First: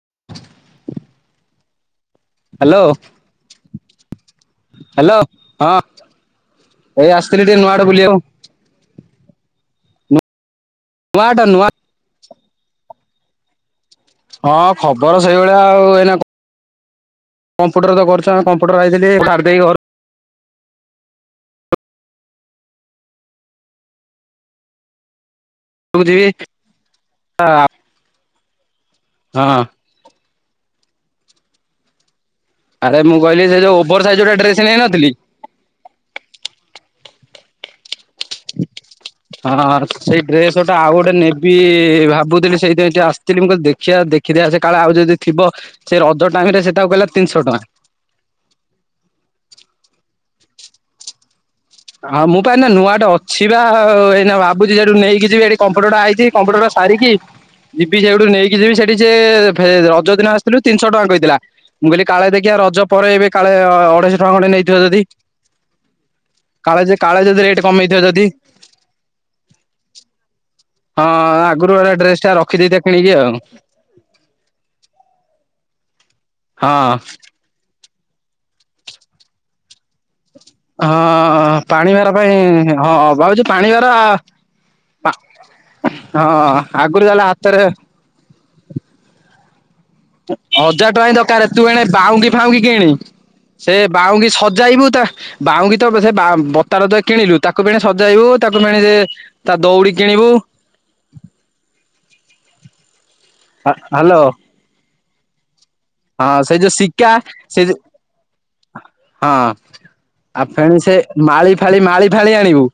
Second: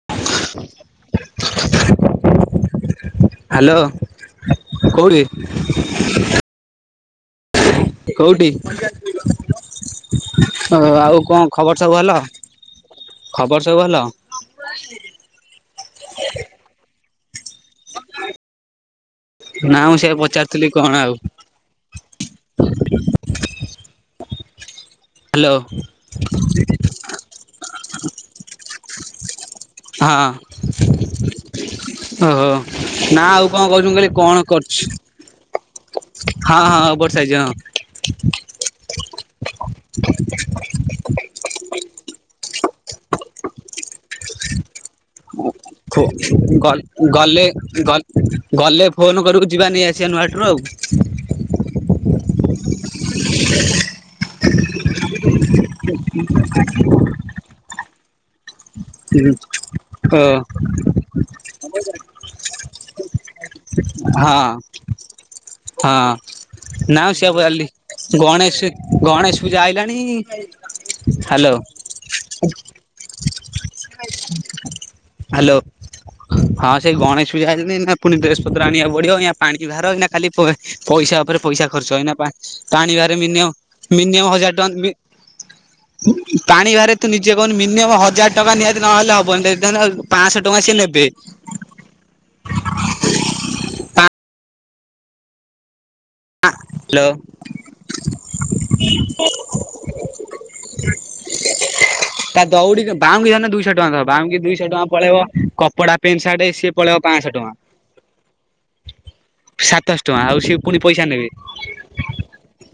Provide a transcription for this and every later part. [unintelligible] Hello [unintelligible] hello hello କଉଁଠି? ହଁ [inaudible] ଏଇ ଆସିଥିଲ ଟିକ ନୂଆଡେୁଲି କୋଉଠି ଆଉ ନୂଆହାଟ କଣ ନୂଆ ଖବର ସବୁ ଭଲ? ଖବର ସବୁ ଭଲ? ହଁ ଖବର ସେଇଭଳିଆ ଆଉ ଏଇ କମ୍ପୁଟର ତ କରଛ କମ୍ପୁଟର ଆଇଥିଲି ଛାଡି ଦେଇକି ନା ମୁଁ ସେ ପଚାରୁିଥିଲି କଣ ଆଉ। ହ୍ୟାଲୋ। ଘରକୁ ଯିବି ହଁ। ହଁ ଓହ ହୋ। ଆରେ ମୁଁ ନା କହିଲି ଆଉ ସେ କଣ ଯୋଉ କହୁଛୁ ଓଭର କହିଲି ସାଇଜ ଗୋଟେ କଣ ଡ୍ରେସ କରୁଛି? ନେଇନଥିଲି ହଁ ହଁ ବର୍ ସାଇଜ ହଁ। ହଁ ସେଇ ଡ୍ରେସ ଟା ଆଉ ଗୋଟେ ନେବି ଭାବୁଥିଲି ସେଇଥି ଏ ଆ - ମୁଁ କ ଦେଖିବା ଦେଖିଆ ଆ ସେ କାଳେ ଆଉ ଯଦ ଥିବ ସେ ହଁ ରଜ ଟାଇମ ରେ ସେଟା କହିଲା ଗଲେ ତିନିଶହ ଟଙ୍କା। ଗଲେ ଫୋନ କରକୁ ଯିବାନି ଆସିବା ନୂହାଟରୁ ଆଉ। ହଁ ମୁଁ ପାଇଁ ନା ନୂଆଟେ ଅଛି ବା ଏଇ ଭାବୁଛି ସେଠୁ ନେଇକି ଯିବି କମ୍ପ୍ୟୁଟର ଟା ହେଇଛି କମ୍ପୁଟରା ସାରିକି ଯିବି ସେଇଠୁ ନେଇକି ଯିବ ସେଠି ସେ ରଜ ଓ ଦିନ ଆସିଥିଲୁ ତିନିଶହ ଟଙ୍କା କହିଥିଲା ମୁଁ କହିଲି କାଳେ ଦେଖିିବା ରଜ ପରେ ଏବେ କାଳେ ଅଢେଇଶ ଟଙ୍କା ହଁ ଖଣ୍ଡେ ନେଇଥିବ ଯଦି। ହଁ କାଳେ ଯେ ନାଁ କାଳେ ଯଦି ଶପ ରେଟ୍ ଅଲି କମେଇଥିବ ଯଦି ଗଣେଶ ଗଣେଶ ପୂଜା ଆଇଲାଣି ହଁ ହ୍ୟାଲୋ ଆଗରୁେ ଡ୍ରେସ ଟା ରଖିଦେଇଥା କିଣିକି ଆଉ। ହ୍ୟାଲୋ ହଁ ସେଇ ଗଣେଶ ପା ନା ପୁଣିଡ୍ରସ ପତ ଆିବା ବଢିବ ପାଣି ବାହାର ଖାଲି ପଇସା ଉପରେ ହଁ ପଇସା ପାଣି ଖର୍ଚ୍ଚ ଭାର ହଇନା ପାଇଁ ପାଣି ହଁ ବାହାରେ ମିନି ମିନିମମ୍ ହଜାର ଟଙ୍କା ପା ପାଣି ଭହାରେ ତ ନିଜେ କହୁନି ମିନିମମ ହଜାର ଟଙ୍କା ନିହାତି ନହେଲେ ହବନି ପାଞ୍ଚଶହ ଟଙ୍କା ସିଏ ହଜାର ନେବେ। ହିଁ ଦରକାର ତୁ ଏଣେ ବାଉଁଙ୍କି ଫାଉଁଙ୍କି କିଣି ସେ ପା ବାଉଁଙ୍କି ସଜାଇବୁ ତା ବାଉଙ୍କି ତ ସେ ବା ବତାର ତ ହାଲୋ କିଣିଲୁ ତାକୁ ପଣି ସଜାଇବୁ ତାକୁ ପଣି ସେ ତା ଦଉଡି କିଣିବୁ ତା ଦୌଡିିକି ବାଉାମଙ୍କି ଧର ଦୁଇଶହ ଟଙ୍କା ଦବ ହ୍ୟାଲୋ ବାମୁଙ୍କି ଦୁଇଶହ ଟଙ୍କା ପଳେଇବ କପଡା ପେଣ୍ଟ ହଁ ସାର୍ଟ ସେଇ ସିଏ ଯୋଉ ପଳେଇବ ଶିକିକା ପାଁଶହ ଟଙ୍କା। ସେ ଯୋ- ହଁ ସାତଶହ ଟଙ୍କା ଆଉ ସିଏ ଫେଣି ପୁଣି ସେ ପଇସା ନେବେ ମାଳି ଫାଳି ମାଳି ଫାଳି ଆଣିବୁ।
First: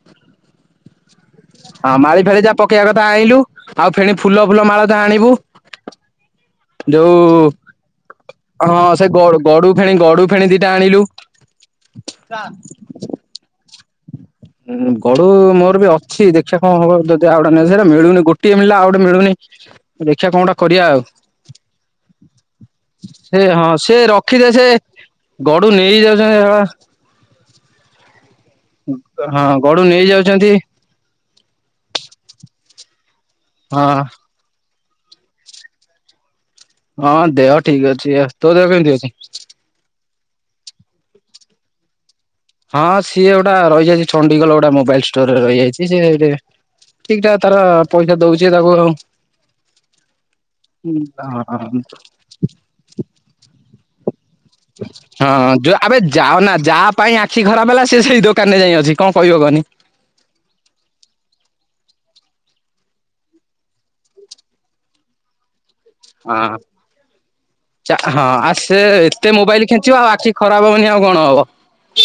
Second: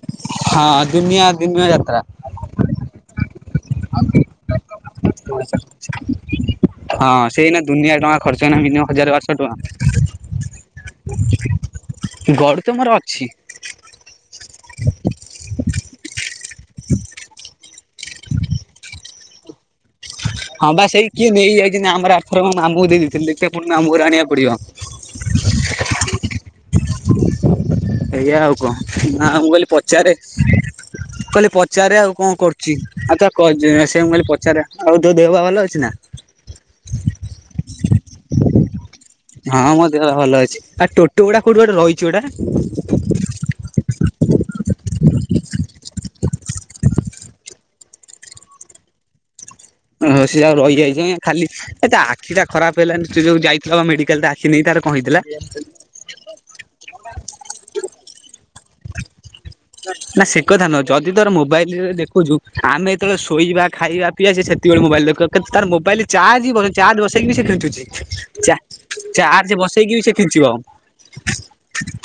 ହଁ ଦୁନିଆ ଦୁିନିଆ- ହଁ ମାଳି ଫାଳି ଯା ପକେଇବା କଥା ଆଣିଲୁ ଆଉ ଫେଣି ଫୁଲ ଫୁଲ ମାଳ ତ ଆଣିବୁ। ଯୋଉ ହଁ ସେଇନା ଦୁନିଆ ଟଙ୍କା ଖର୍ଚ୍ଚ ମି ହଜାର ବାର ଶହ ଟଙ୍କା। ଖଣି ଦିଟେ ଆଣିିଲୁ। ଛି। ଉଁ ଗଡୁ ମୋର ବି ଅଛି ଦେଖିବା କଣ ହବ ଯଦି ଆଉ ଗଡା ନେ ସେଟା ମିଳୁନି ଗୋଟେ। ଗୋଟିଏ ମିଳିଲା ଆଉଗୋଟେ ମିଳୁନି। ଦେଖିବା କଣ ଗୋଟା ହଁ କରିବା ବା ଆଉ। ସେଇ କିଏ ନେଇଯାଇଛି ଆମର ଆଠର କଣ ନମାମୁଁକୁ ଦେଇଥିଲ ସେ ଦେଖେ ହଁ ପୁଣି ସେ ମାମୁ ଆଣିବାକୁ ରଖିଦେ ପଡିବ। ସେ ଗଡୁ ନେଇକ ଯାଉଛ ହେ। ଏଇଆା ଆଉ କହ ନା ହଁ ମୁଁ କହିଲି ଗଡୁ ପଚାରେ- ନେଇଯାଉଛନ୍ତି କହିଲେ ପଚାର ଆଉ କଣ କରୁଛି ଆଉ ତା ହଁ ସେ କହିଲି ପଚାରିବା- ହଉ ତୋ ଦେହ ବା ଭଲ ଅଛି ନା? ହଁ ଦେହ ଠିକ ଅଛି ତୋ ଦେହ କେମିତି ଅଛି? ହଁ ମୋ ଦେହ ଭଲ ଅଛି ଆଉ ଟୋଟୋ ଗୁାୋଉଠି ଗୋଟେ ରହିଛି ଗୋଟା। ହଁ ସିଏ ଗୋଟା ରହିଯାଇଛି ଣ୍ଡିଗଲ ଗୋଟା ମୋବାଇଲ ଷ୍ଟୋର ରେ ରହିଯାଇଛି। ଠିକଠା ତାର ପଇସା ଦଉଛି ତାକୁ ଆଉ। ଓ ସେ ଯାଉ ରହିଯାଇଛି ଆଜ୍ ଖାଲି ଏଇ ଆଖି ଟା ଖରାପ ହେଇାନଣି ସେ ଯୋଉ ଯାଇଥିଲା ବା ମେଡିକାଲ। ଆଖି ତାର କହିଦ [unintelligible] ହଁ ଯୋଉ ଆବେ ଯାଉ ନା ଯାହା ପାଇଁ ଆଖି ଖରାପ ହେଲା ସେ ସେଇ ଦୋକାନ ରେ ଯାଇ ଅଛି କଣ କହିବ କହନି? ନା ସେ କଥା ନୁହଁ ଯଦି ତୋର ମୋବାଇଲରେ ଦେଖୁଛୁ ଆମେ ଯେତେବେଳେ ଶୋଇବା ଖାଇବା ପିଇଆଛେ ସେ- ଳେ ମୋାଇ ଦୋରୋାଇଲ [unintelligible] ହଁ ଚାର୍ଯ ବସେଇକି ବି ସେ ଖେଞ୍ଚୁଚି ସେ ବସେଇକି ବି ସେ - କିଛି ଖରାପ ହବନି ଆଉ କଣ ହବ?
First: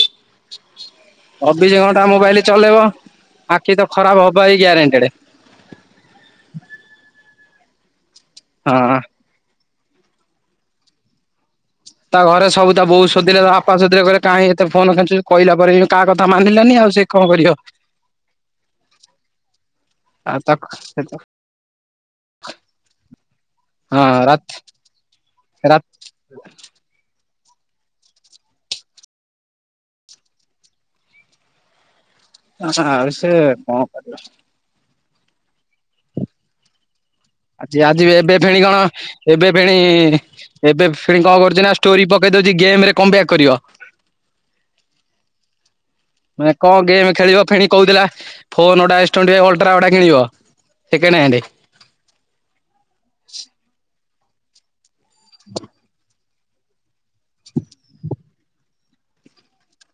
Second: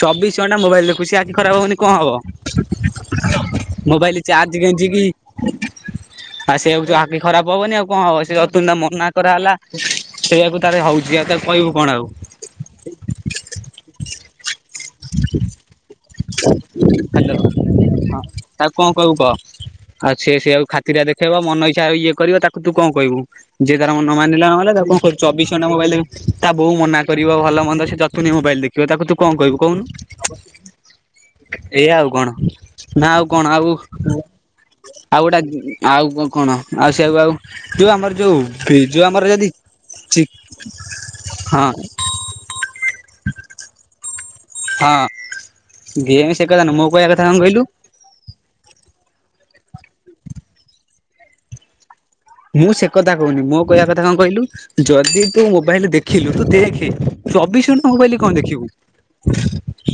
ଚବିଶ ଘଣ୍ଟା ମୋବାଇଲ ଦେଖୁଛି ଆଖି ଖରାପ ଚବିଶ ହବନି କଣ ଘଣ୍ଟା ମୋବାଇଲ ଚଲେଇବ ହବ। ଆଖି ତ ଖରାପ ମୋବାଇଲ ହବା ହିଁ ଚାର୍ଜ ଗେଞ୍ଜି ଗ୍ୟାରେଣ୍ଟେଡ କି। ଆଉ ସେ ଆଉ ଯ ଆଖି ଖରାପ ହବନି ଆଉ କଣ ହବ ସେ ଅତୁନା ହଁ ମନା। ହେଲା ସେଇଆକୁ ତାର ହଉଛି ଆଉ ତାକୁ କହିବୁ କଣ ଆଉ। ତା ଘରେ ସବୁ ତା ବୋଉ ସୋଧିଲେ ତା ବାପା ସୋଧିଲେ ଘରେ। କାହିଁ ଏତେ ଫୋନ କେଞ୍ଚୁଚୁ କହିଲା ପରେ ବି କାହା କଥା ମାନିଲାନି ଆଉ ସେ କଣ ହ୍ୟାଲୋ କରିବ। ହଁ ତାକୁ କଣ କଇବୁ କହ ଆଉ ସିଏ ସେଇଆକୁ ଖାତିରିଆ ଦେଖେଇବ ମନ ଇଚ୍ଛା ଆଉ ଇଏ କରିବ ତାକୁ। ତୁ କଣ କହିବୁ ଯିଏ ତାର ହଁ ମନ ମାନିଲା ରାତି ନଲେ ତାକୁ କଣ କଇବୁ ଚବିଶ ଖଣ୍ଡା ରାତି ମୋବାଇଲ ତା ବୋଉ ମନା। କରିବ ଭଲ ମନ୍ଦ ସେ ଯତୁନୀ ମୋବାଇଲ ଦେଖିବ ତାକୁ ତୁ କଣ କହିବୁ। କହୁନୁ ଏଇଆଉ କଣ ନା ଆଉ କଣ ଆଉ। ଆଉ ଗୋଟେ ଆଉ କଣ ଆଉ ସେଆକୁ ଆଉ। ଆଜି ଯୋଉ ଆଜି ଆମର ଏବେ ଯୋଉ ଫେଣି କଣ ଯୋଉ ଆମର ଯଦି ଏବେ ଫେଣି ଚି ଏବେ ଫେଣି କଣ କରୁଛି ହଁ ନା ଷ୍ଟୋରି ପ। ଦଉଛି ଗେମ ରେ କମ୍ ବାକ କରିବ। ହଁ। ଗେମ୍ ସେ ମାନେ କଥା ନୁହଁ କଣ ମୋ କହିବା ଗେମ୍ କଥା କଣ ଖେଳିବ କହିଲୁ ଫେଣି କହୁଥିଲା। ଫୋନ୍ଟା ଏଷ୍ଟେ ଅଲଟ୍ରା ଗୋଟେ କିଣିବ ସେକେଣ୍ଡ ହେଣ୍ଡ। ମୁଁ ସେ କଥା କହୁନି ମୋ କହିବା କଥା କଣ କହିଲୁ ଯଦି ତୁ ମୋବାଇଲ ଦେଖିଲୁ ତୁ ଦେଖେ। ଚବିଶ ଘଣ୍ଟା ମୋବାଇଲ କଣ ଦେଖିବୁ।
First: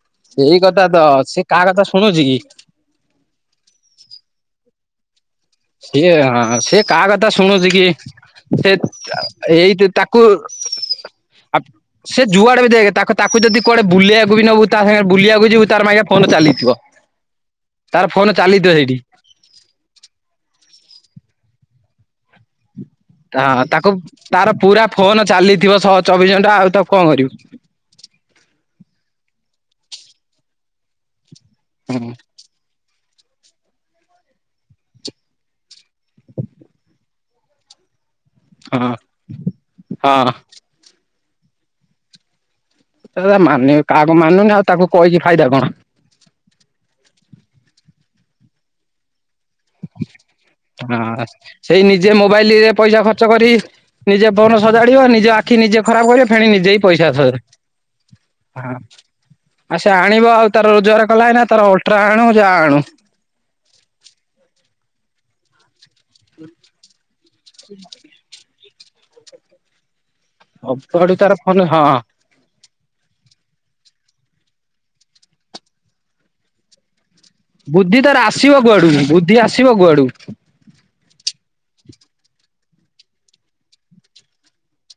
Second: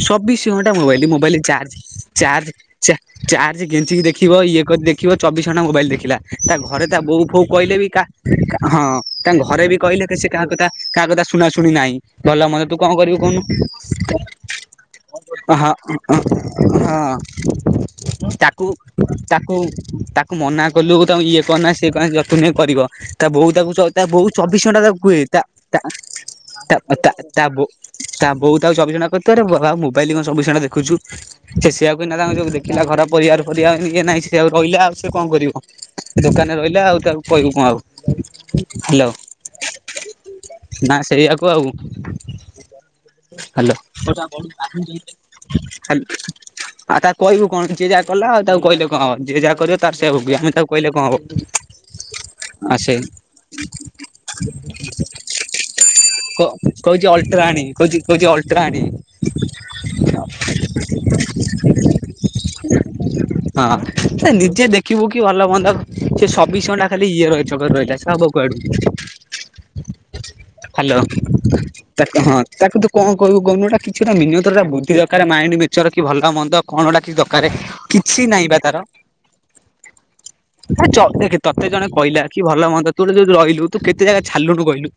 ଚବିଶ ସେଇ ଘଣ୍ଟା କଥା ତ ମୋବାଇଲ ମୋବାଇଲ ସେ କାହା ଚାର୍ଜ। କଥା ଶୁଣୁଛି କି ଚାର୍ଜ। ଚାର୍ଜ କେଞ୍ଚିକି ଦେଖିବ ଇଏ କରି ଦେଖିବ ଚବିଶ ଘଣ୍ଟା ମୋବାଇଲ ସିଏ ଦେଖିଲା ତା ସେ ଘରେ ତା କାହା କଥା ବୋଉ। ଫୋଉ ଶୁଣୁଛି କହିଲେ କି ବି କା ସେ ହଁ ତାଙ୍କ ଘରେ ଏଇ ବି ତ କହିଲେ କି ତାକୁ। ସେ କାହା କଥା କାହା କଥା ଶୁଣା ଶୁଣି ନାହିଁ ସେ ଭଲ ଯୁଆଡେ ମନ୍ଦ ବି ତୁ କଣ ଦେଖେ ତାକୁ କରିବୁ କହୁନୁ ତାକୁ ଯଦି କୁଆଡେ ବୁଲେଇ ବାକୁ ବି ନବୁ ତା ସାଙ୍ଗେ ବୁଲିବାକୁ ଯିବୁ ହଁ ତାର ଫୋନ ଚାଲିଥିବ। ହଁ ତାର ଫୋନ ତାକୁ ଚାଲିଥିଅ ସେଇଠି। ତାକୁ ତାକୁ ମନା କଲୁ ତା ଇଏ କନା ସେଏ କନା ଯତମ କରିବ। ତା ବୋଉ ହଁ ତାକୁ ତ ତା ବୋଉ ତାର ଚବିଶ ଘଣ୍ଟା ପୁରା ତାକୁ ଫୋନ କୁହେ ତା ଚାଲିଥିବ ତା ଶହ ଚବିଶ ଘଣ୍ଟା ଆଉ ତାକୁ ତା କଣ ତା କରିବୁ। ତା ବୋଉ। ତା ବୋଉ ତାକୁ ଚବିଶ ଘଣ୍ଟା ଖୋଥୁବ ତୁ ଆରେ ମୋବାଇଲ କଣ ଚବିଶ ଘଣ୍ଟା ଦେଖୁଛୁ ଯେ ସେଆକୁ ହୁଁ ଏଇନା ତାଙ୍କ ଯୋଉ ପିଲା ଘର ପରିବାର ପରିବା ଇଏ ନାହିଁ ସେ ଆଉ ରହିଲା ଆଉ ସେ କଣ କରିବ ଦୋକାନରେ ରହିଲା ଆଉ ତାକୁ କହିବୁ କଣ ଆଉ ହଁ ହ୍ୟାଲୋ। ହଁ ନା ସେଇଆକୁ ଆଉ। ସେ ହାଲୋ। ମାନିବି କାହାକୁ ମାନୁନି ଆଉ ତାକୁ କହିକି ଫାଇଦା କଣ। ଖାଲି ଆଉ ତାକୁ କହିବୁ କଣ ଯିଏ ଯାହା କଲା ଆଉ ତାକୁ କହିଲେ କଣ ହବ ଯିଏ ଯାହା କରିବ ତାର ସେଇଆ ଭୋଗିବ ଆମେ ତାକୁ କହିଲେ କଣ ହଁ। ହବ। ସେଇ ନିଜେ ମୋବାଇଲ ରେ ଆସେ ପଇସା ଖର୍ଚ୍ଚ କରି ନିଜେ ଫୋନ ସଜାଡିବ ନିଜ ଆଖି ନିଜେ ଖରାପ କରିବ କ ଫେଣି ନିଜେିଁ କହୁଛି ପଇସା ଅଲଟ୍ରା ଆଣି କହୁଛି କହୁଛି ଅଲଟ୍ରା ହଁ ଆଣି। ଆଉ ସେ ଆଣିବ ଆଉ ତାର ରୋଜଗାର କଲା ଏନା ତାର ଅଲଟ୍ରା ଆଣୁ ଯାହା ଆଣୁ। ହଁ ସେ ନିଜେ ଦେଖିବୁ କି ଭଲ ମନ୍ଦ ସେ ସ ଚବିଶ ଘଣ୍ଟା ଖାଲି ଇଏ ଚକ୍କର ରେ ରହିଲା ସେ ହବ କୁଆଡୁ। ହ୍ୟାଲୋ ସବୁଆଡୁ ତାର ଫୋନ ହଁ। ତାକୁ ହଁ। ତାକୁ ତୁ କଣ କହିବୁ କଉନୁ ଗ କିଛି ଗୋଟେ ମିନତା ବୁଧୀ ଦରକାର ମାଇଣ୍ଡ ମେଚର କି ଭଲ ମନ୍ଦ କଣଟା କିଛି ଦକାର। ବୁଦ୍ଧି ତାର ଆସିବ କୁଆଡୁ, ବୁଦ୍ଧି ଆସିବ କୁଆଡୁ। ଆ ଚ ଦେଖେ ତତେ ଜଣେ କହିଲା କି ଭଲ ମନ୍ଦ ତୁ ଗୋଟେ ଯୋଉ ରହିଲୁ ତୁ କେତେ ଜାହା ଛାଡିଲୁଣି କଇଲୁ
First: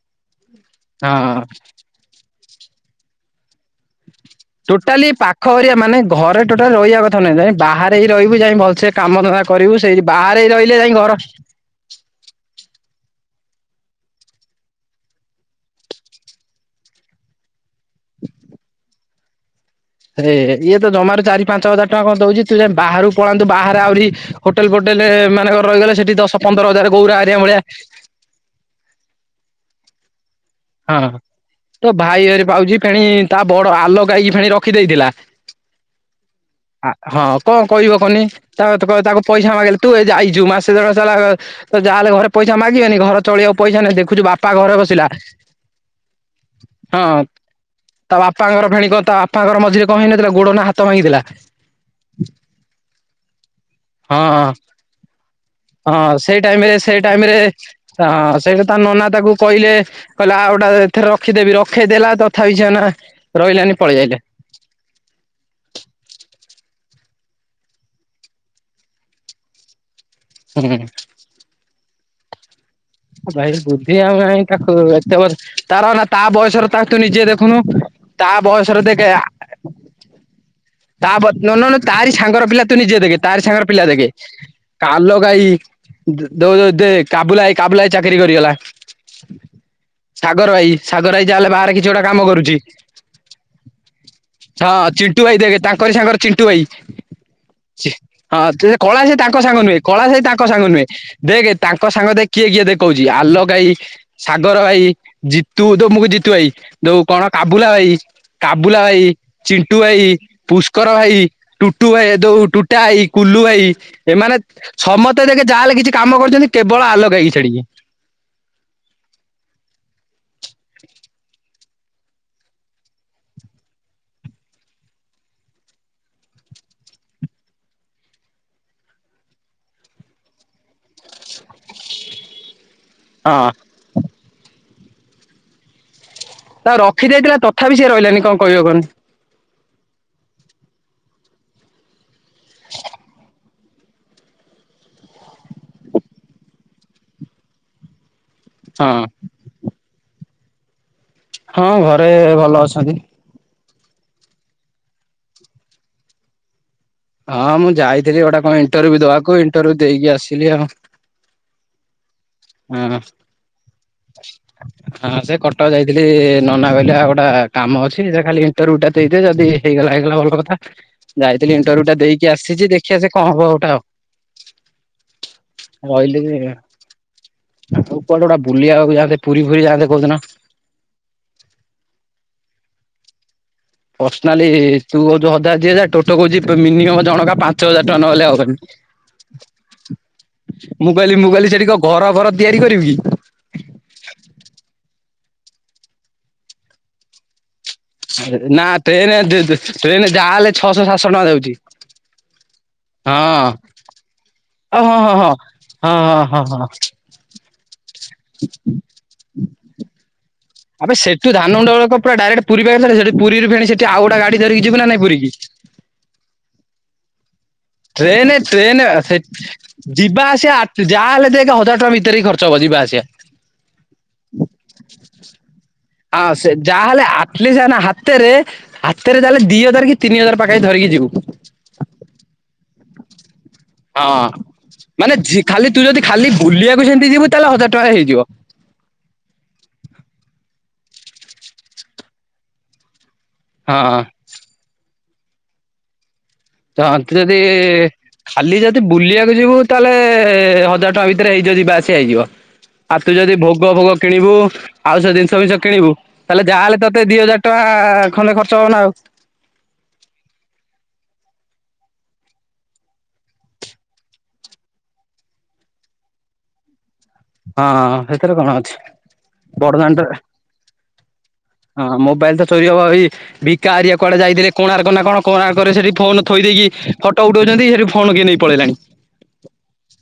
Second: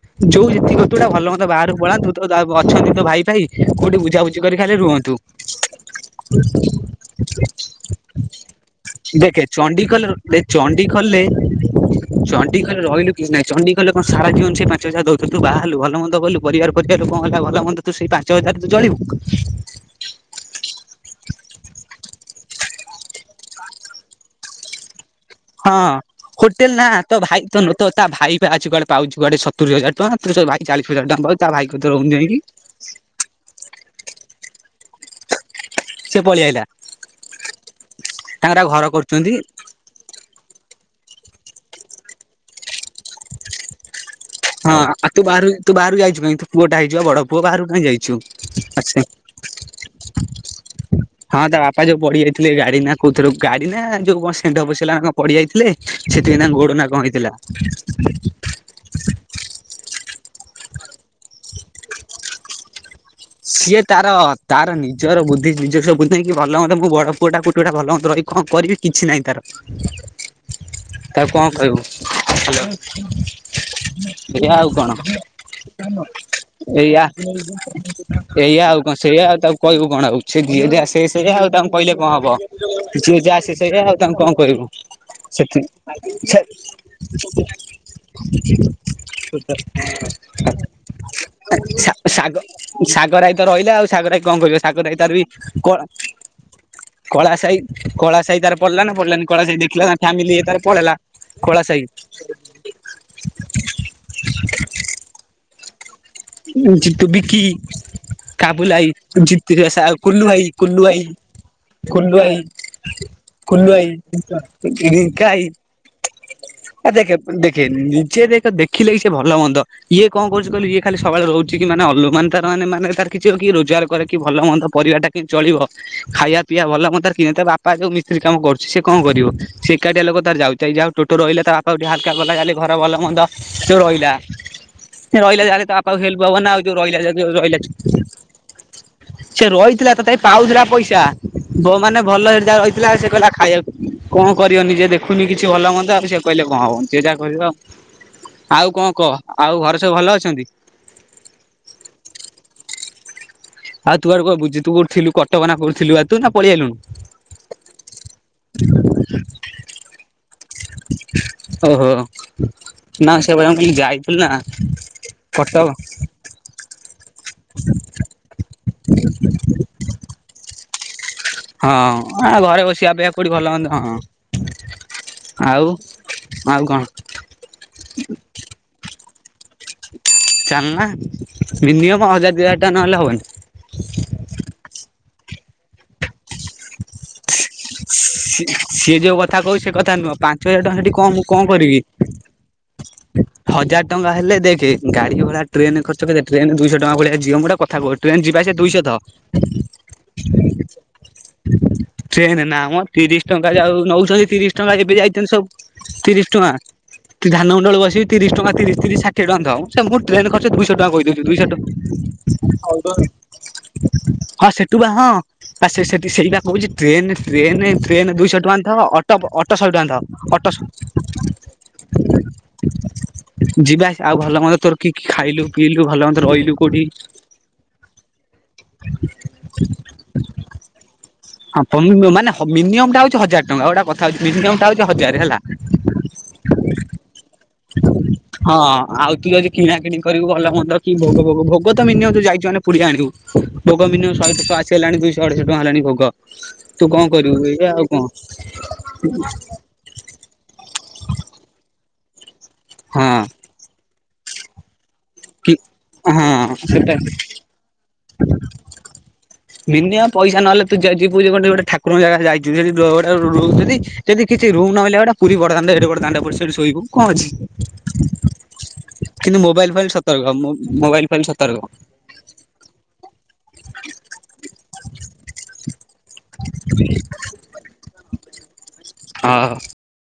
ତୁଟା ଭଲ ମନ୍ଦ ହଁ। ବାହାରୁକୁ ପଳାନ୍ତୁ ତ ଯା ଅଛନ୍ତି ତ ଭାଇ ଫାଇ କୋଉଠି ବୁଝାବୁଝି କରିକି ଖାଲି ଟୋଟାଲି ରୁଅନ୍ତୁ। ପାଖ ଏରିଆ ମାନେ ଘରେ ଟୋଟାଲି ରହିବା କଥା ନୁହେଁ ଯାଇ ବାହାରେ ହି ରହିବୁ ଯାଇ ଭଲସେ କାମ ଧନ୍ଦା ଦେଖେ କରିବୁ ସେଇ ଚଣ୍ଡିଖୋଲରୁ ଦେ ବାହାରେ ରହିଲେ ଯାଇ ଘର ଚଣ୍ଡିଖୋଲରେ ଚଣ୍ଡିଖଲରେ ରହିଲୁ କିଛି ନାଇ ଚଣ୍ଡୀଖୋଲ କଣ ସାରା ଜିବନ ସେଇ ପାଞ୍ଚ ହଜାର ଦଉଥିବେ ତୁ ବାହାହେଲୁ ଭଲ ମନ୍ଦ କଲୁ ପରିବାର ପରିବାର କଁ ହେଲା ଭଲ ମନ୍ଦ ତୁ ସେଇ ପାଞ୍ଚ ହଜାର ତୁ ଚଳିବୁ। ହେ ଇଏ ତ ଜମାରୁ ଚାରି ପାଞ୍ଚ ହଜାର ଟଙ୍କା କଣ ଦଉଛି ତୁ ଯାଇ ବାହାରୁକୁ ପଳାନ୍ତୁ ବାହାରେ ଆହୁରି ହୋଟେଲ ଫୋଟେଲ ହଁ ରହିଗଲେ ସେଠି ଦଶ, ହୋଟେଲ ପନ୍ଦର ନା ହଜାର ତୋ ଗୌରା ଭାଇ ହେରିକାଙ୍କ ତ ଭଳିଆ ତ ତା ଭାଇ ପା ଅଛି କୁଆଡେ ପାଉଛି କୁଆଡେ ସତୁରି ହଜାର ଟଙ୍କା ତ ସେ ଭାଇ ଚାଳିଶ ହଁ ହଜାର ଟଙ୍କା ପାଉଛି ତା ଭାଇ କତିରେ ତୋ ରହୁନି ଭାଇ ଯାଇକି ଘରେ ପାଉଛି ଫେଣି ତା ବଡ ଆଲୋକ ଭାଇକି ଫେଣି ରଖିଦେଇଥିଲା। ସେ ପଳେଇ ଆଇଲା ଆଁ ହଁ କଣ କହିବ କହନି ତାଙ୍କର ତା ଆଉ ଘର ତାକୁ କରୁଛନ୍ତି ପଇସା ମାଗିଲେ ତୁ ଏ ଯାଇଚୁ ମାସେ ଦେଢ଼ ମାସେ ହେଲା ତ ଯାହା ହେଲେ ଘରେ ପଇସା ମାଗିବେନି ଘର ତୁ ଚଳିଆକୁ ପଇସା ନାହିଁ ଦେଖୁଛୁ ବାପା ଘରେ ହଁ ବସିଲା ଆଉ ତୁ ବାହାରୁ ତୁ ବାହାରକୁ ଯାଇଛୁ କାଇଁ? ପୁଅଟା ହେଇଚୁ ପା ହଁ ବଡ ପୁଅ ବାହାରକୁ କାଇଁ ଯାଇଛୁ, ତା ବାପାଙ୍କର ଫେଣି କଣ ତା ବାପାଙ୍କର ମଝିରେ କଣ ହେଇନଥିଲା ଗୋଡ ନା ହାତ ଭାଙ୍ଗିଥିଲା ହଁ ତା ବା ବାପା ଯୋଉ ପଡି ଯାଇଥିଲେ ଗାଡି ନା କୋଉଥିର ଗାଡି ନା ଯୋଉ କଣ ହଁ ଷେଣ୍ଢ ପଶିଗଲା ପଡିଯାଇଥିଲେ। ହଁ ସେଥିପାଇଁ ସେଇ ତାଙ୍କ ଟାଇମ ଗୋଡ ରେ ନା ସେ କଣ ଟାଇମ ହେଇଥିଲା ରେ ଅ ତା ନନା ତାକୁ କହିଲେ କହିଲେ ଆଉ ଗୋଟା ଏଥରେ ରଖିଦେବି, ରଖେଇଦେଲା ତଥାପି ସିଏ ମାନେ ସିଏ ତାର ତାର ନିଜର ବୁଦ୍ଧି ନିଜ ସ୍ଵବୁଦ୍ଧି ନେଇକି ଭଲ ମନ୍ଦ ମୋ ବଡ ପୁଅଟା କଉଟି ରହିକି ଭଲ ମନ୍ଦ ରହିକି କଣ କରିବି କିଛି ନାହିଁ ତାର। [inaudible] ହୁଁ। ତାକୁ କଣ କହିବୁ ହ୍ୟାଲୋ। ଭାଇ ବୁଦ୍ଧି ଆଉ ନାଇଁ ଏଇଆ ଆଉ ତାକୁ କଣ ଏତେ ବର୍ ତାର ନାହିଁ ତା ବୟସରେ ତାକୁ ତୁ ଏଇଆ ନିଜେ ଦେଖୁନୁ। ତା ଏଇଆ ଆଉ ବୟସରେ କଣ ଦେଖେ ସେଇଆ ଆଉ ତାକୁ କହିବୁ କଣ ଆଉ ସେ ଯିଏ ଯାହା ସେ ତା ସେଇଆ ଆଉ ନ ତାଙ୍କୁ ନଁ କହିଲେ କଣ ତାରି ହବ। ସାଙ୍ଗର ପିଲା ତୁ ନିଜେ ଦେଖେ ଯିଏ ଯାହା ତାରି ସେ ସାଙ୍ଗର ସେଇଆ ପିଲା ଆଉ ଦେଖେ ତାଙ୍କୁ କଣ କହିବୁ କାଲହାଈ ସେଥି ସେ ଦ ଦେ କାବୁଲା ଭାଇ। କାବୁଲା ଚାକିରି କରିଗଲା। [unintelligible] ସାଗର ଭାଇ ସାଗର ଭାଇ ଯାହା ହେଲେ ବାହାରେ କିଛି ସା ଗୋଟେ କାମ ଶାଗ କରୁଛି। ସାଗରାଇ ତ ରହିଲା ଆଉ ସାଗରାଇ କଣ କରିବ ହଁ ସାଗରାଇ ତାର ବି ଚିଣ୍ଟୁ ଭାଇ ଦେଖେ କ ତାଙ୍କରି ସାଙ୍ଗର ଚିଣ୍ଟୁ ଭାଇ। କଳା ସାହି କଳା ସାହି ତାର ହଁ ପଡିଲା ନା କଳା ସେ ପଡିଲାନି ତାଙ୍କ ସାହି ସାଙ୍ଗ ନୁହେଁ ଦେଖିଲା ତା କଳା ସେ ଫ୍ୟାମିଲି ତାଙ୍କ ଇଏ ତାର ସାଙ୍ଗ ନୁହେଁ ପଳେଇଲା। ଦେଖ କଳା ତାଙ୍କ ସାହି ସାଙ୍ଗ ଦେଖ କିଏ କିଏ ଦେଖଉଛି ଆଲୋକ ଭାଇ ସାଗର ଭାଇ ଜିତୁ ତମକୁ ଜିତୁ ଭାଇ ଯୋଉ ଜିତୁ କଣ ବିକି କାବୁଲା ଭାଇ, କାବୁ କାବୁଲା ଭାଇ, ଜିତୁ ଚିଣ୍ଟୁ ସା ଭାଇ, କୁଲୁ କୁଲୁ ପୁଷ୍କର ଭାଇ। ଟୁଟୁ ଭାଇ ଦଉ ଟୁଟା ହାଇ କୁଲୁ ଭାଇ ଏମାନେ ସମସ୍ତେ ରିଙ୍କା ଦେଖେ ଭାଇ ଯାହା ହେଲେ କିଛି କାମ କରୁଚନ୍ତି। କେବଳ ଆ ଆଲୋକ୍ ଦେଖେ ହାଇ। ଦେଖେ ନିଜେ ଦେଖ ଦେଖିଲେ ହି ସେ ଭଲ ମନ୍ଦ ଇଏ କଣ କରୁଚି କହିଲୁ ଇଏ ଖାଲି ସବୁବେଳେ ରହୁଚି କି ମାନେ ଅଲୁମାନ ତାର ମାନେ ମାନେ ତାର କିଛି ହଉ କି ରୋଜଗାର କରେ କି ଭଲ ମନ୍ଦ ପରିବାରଟା କେମିତି ଚଳିବ? ଖାଇଆ ପିଆ ଭଲ ମନ୍ଦ ତାର କି ତା ବାପା ଯୋଉ ମିସ୍ତ୍ରୀ କାମ କରୁଛି ସେ କଣ କରିବ? ସେ ଏକାଟିଆ ଲୋକ ତାର ଯାଉ ଟିଟାଇ ଯାଅଉ ଟୋଟୋ ରହିଲା ତା ବାପକୁ ଟିକେ ହାଲକା ଗୋଲାଗାଲି ଘର ଭଲ ମନ୍ଦ ହଁ ସବୁ ରହିଲା। ସେ ରହିଲା ଯା ବାପାକୁ ହେଲ୍ପ ହବନା ଆଉ ତା ଯୋଉ ରହିଲା ଯଦିଓ ରଖିଦେଇଥିଲା ରହିଲା। ତଥାପି ସିଏ ରହିଲାନି କଣ କହିବ କହନି ସେ ରହିଥିଲା ତଥାପି ପାଉଥିଲା ପଇସା। ଯୋଉ ମାନେ ଭଲ ହେରିକା ରହିଥିଲା ସେ କହିଲା ଖାଇଆକୁ। କଣ କରିବ ନିଜେ ଦେଖୁନି କିଛି ଭଲ ମନ୍ଦ ଆଉ ସେ କହିଲେ କଣ ହବ ସେ ଯାହା କରିବ ଆଉ। ଆଉ କଣ ହଁ କହ ଆଉ ଘରେ ସବୁ ଭଲ ଅଛନ୍ତି? ହଁ ଘରେ ଭଲ ଅଛନ୍ତି। ଆଉ ତୁଆ ଗୋଟେ କୁଆଡେ ବୁଝିଥିବୁ ଥିଲୁୁ କଟକ ନା କୋଉଠି ଥିଲୁ ବା ତୁ ନା ପଳେଇ ଆଇଲୁଣୁ। ହଁ ମୁଁ ଯାଇଥିଲି ଗୋଟେ କଣ ଇଣ୍ଟରଭ୍ୟୁ ଦବାକୁ ଇଣ୍ଟରଭ୍ୟୁ ଦେଇକି ଆସିଲି ଆଉ। ଓହୋ ହଁ। ନା ସେ ବରଂ ଏଇ ଯାଏ। ହଁ ସେ କଟକ ଯାଇଥିଲି ନନା କହିଲା ଆଉ ଗୋଟା କାମ ଅଛି। ଠିକ୍ ସେ ଖାଲି ଇଣ୍ଟରଭ୍ୟୁ ଟା ଦେଇଦେ ଯଦି ହେଇଗଲା ହେଇଗଲା ଭଲ କଥା। ଯାଇଥିଲି ଆ ଇଣ୍ଟରଭ୍ୟୁଟା ଦେଇକି ଘରେ ଆସିଛି ବସିବା ଦେଖିବା ଅପେକ୍ଷା ସେ କଣ କୋଉଠି ଭଲ ହବ ମନ୍ଦ ଗୋଟା ହଁ ଆଉ। ଆଉ ରହିଲି ଆଉ କଣ? ଆଉ କୁଆଡେ ଗୋଟା ବୁଲିଆକୁ ଯାଆନ୍ତେ ପୁରୀ ଫୁରୀ ଯାଆନ୍ତେ କୋଉଦିନ। ଚାଲନା ମିନିମମ୍ ହଜାର ଦୁଇ ହଜାର ଟଙ୍କା ନହେଲେ ହବନି। ପର୍ସନାଲି ତୁ କହୁଚୁ ହଜାର ଦିହଜାର ଟୋଟୋ କହୁଚି ମିନିମମ ଜଣକା ପାଞ୍ଚ ହଜାର ଟଙ୍କା ନହେଲେ ସି ସିଏ ଯୋଉ କଥା କହୁଛି ସେ କଥା ହବନି। ନୁହଁ ପାଞ୍ଚ ହଜାର ଟଙ୍କା ସେଠି ମୁଁ କଣ କହିଲି ମୁଁ କଣ କହିଲି ସେଠି କଁ କରିବି? ଘର ଫର ତିଆରି କରିବୁ କି? ହଜାର ଟଙ୍କା ହେଲେ ଦେଖେ ଗାଡି ଭଡ଼ା ଟ୍ରେନେ ଖର୍ଚ୍ଚ କେଜାଏ ଟ୍ରେନ ଦୁଇଶହ ଟଙ୍କା ଭଳିଆ ଯିଅ ମୁଁ ଗୋଟା କଥାକୁ କହୁ ନା ଟ୍ରେନେ ଟ୍ରେନେ ଯାହାହେଲେ ଛଅଶହ ସାତଶହ ଟଙ୍କା ଯାଉଚି। ଟ୍ରେନେ ନା ମ। ତିରିଶ ଟଙ୍କା ଯାଉ ନେଉଚନ୍ତି ତିରିଶ ଟଙ୍କା ଓ ଏବେ ହଁ ହଁ ଯାଇଚନ୍ତି ହଁ। ସବୁ ହଁ ତିରିଶ ହଁ ହଁ ଟଙ୍କା। ହଁ ତୁ ଧାନମଣ୍ଡଳୁ ବସିବୁ ତିରିଶ ଟଙ୍କା ତିରିଶ ତିରିଶ ଷାଠିଏ ଟଙ୍କା ଦବ। ସେ ମୁଁ ଟ୍ରେନ ଖର୍ଚ୍ଚ ଦୁଇଶହ ଟଙ୍କା କହିଦଉଚୁ ଦୁଇଶହ ଟ ମଣ୍ଡଳ କଣ ପୁରା ଡାଇରେକ୍ଟ ପୁରୀ ପାଖରେ ଛାଡ଼ି ଦଉଚି ସେଠି ପୁରୀରୁ ଫେଣେ ଆଉ ଗୋଟେ ଗାଡ଼ି ଧରିକି ସେଠୁ ଯିବୁ ନ ବା ନାଇ ହଁ ପୁରୀକି। ଆ ସେ ସେଠି ସେଇଟା କହୁଛି ଟ୍ରେନେ ଟ୍ରେନେ ଟ୍ରେନ୍ ଟ୍ରେନ ଦୁଇଶହ ଟଙ୍କା ଟ୍ରେନ ଆଣଥବ। ଅଟ ସେ ଅଟ ଶହେ ଟଙ୍କା ଯିବା ଦବ ଅଟ ଆସିବା ଶ ଯାହା ହେଲେ ଦେଖେ ହଜାର ଟଙ୍କା ଭିତରେ ହିଁ ଖର୍ଚ୍ଚ ହବ ଯିବା ଆସିବା। ଯିବା ଆସ୍ ଆଉ ଭଲ ମନ୍ଦ ତୋର କି ଖାଇଲୁ ପିଇଲୁ ଭଲ ମନ୍ଦ ରହିଲୁ କୋଉଠି? ଆହାଲେ ଆଟଲିଷ୍ଟ ଆମ ହାତ୍ ହାତେରେ ହାତେରେ ତାହେଲେ ଦି ହଜାର କି ତିନି ହଜାର ପାଖାପାଖି ଧରିକି ଯିବୁ। ହଁ ତମେମାନେ ମିନିମମଟା ହଉଚି ହଜାରଟଙ୍କା ଗୋଟା କଥା ହଉଛି ହଁ ମିନିମମ୍ ଟା ହଉଛି ହଜାର ମାନେ ହେଲା ଝିଅ ଖାଲି ତୁ ଯଦି ଖାଲି ବୁଲିବାକୁ ସେମିତି ଯିବୁ ତାହେଲେ ହଜାର ଟଙ୍କା ହେଇଯିବ। ହଁ ଆଉ ତୁ ଯଦି କିଣା କିଣି କରିବୁ ଭଲ ମନ୍ଦ କି ଭୋଗ ଭୋଗ ଭୋଗ ତ ମିନିମମ୍ ପୁରୀ ଯାଇଛୁ ମାନେ ପୁରୀରୁ ଆଣିବୁ। ଭୋଗ ହଁ। ମିନିମମ୍ ଶହେଶହ ଆସି ହେଲାଣି ଦୁଇଶହ ଅଢେଇଶହ ଟଙ୍କା ହେଲାଣି ଭୋଗ। ତ କଣ ତୁ ଯଦି କରିବୁ ଏଇଆ ଆଉ କଣ ଖାଲି ଯଦି ବୁଲିଆକୁ ଯିବୁ ତାହେଲେ ହଜାର ଟଙ୍କା ଭିତରେ ହେଇଯିବ ଯିବା ଆସିବା ହେଇଯିବ। ଆଉ ହଁ ତୁ ଯଦି ଭୋଗ ଭୋଗ କିଣିବୁ ଆଉ ସେ ଜିନଷ୍ ଜିନିଷ କି ଫିନଷ କିଣିବୁ ହଁ ତାହେଲେ ଯାହାହେଲେ ସେଟା ତୋତେ ଦି ହଜାର ଟଙ୍କା ଖଣ୍ଡେ ଖର୍ଚ୍ଚ ହବନା ଆଉ। ମିନିମମ୍ ପଇସା ନହେଲେ ତୁ ଯଦି ଯିବୁ ଗୋଟେ ଠାକୁରଙ୍କ ଯାଗା ଯାଇଚୁ [unintelligible] ରହୁଚନ୍ତି। ଯେଦି କିଛି ରୁମ୍ ନ ମିଳିଲେ ବା ଗୋଟେ ପୁରୀ ବଡଦାଣ୍ଡ ଏଡେବଡ଼ ଦାଣ୍ଡ ପଡ଼ିଛି ସେଇଠି ଶୋଇବୁ କଣ ଅଛି? ହଁ ହେଇଥେରେ କଣ ଅଛି? କିନ୍ତୁ ମୋବାଇଲ ଫୋବାଇଲ ବଡଦାଣ୍ଡରେ ସତର୍କ ମୋବାଇଲ [unintelligible] ହଁ ମୋବାଇଲ୍ ତ ଚୋରି ହବା ବି ବିକା ଆରିଆ କୁଆଡେ ଯାଇଥିଲେ କୋଣାର୍କ ନା କଣ କୋଣାର୍କ କରେ ସେଠି ଫୋନ ଥୋଇ ଦେଇକି ଫ ଫଟ ଉଠାଉଛନ୍ତି ସେଠୁ ଫୋନ୍ କିଏ ନେଇ ପଳେଇଲାଣି। ହଁ।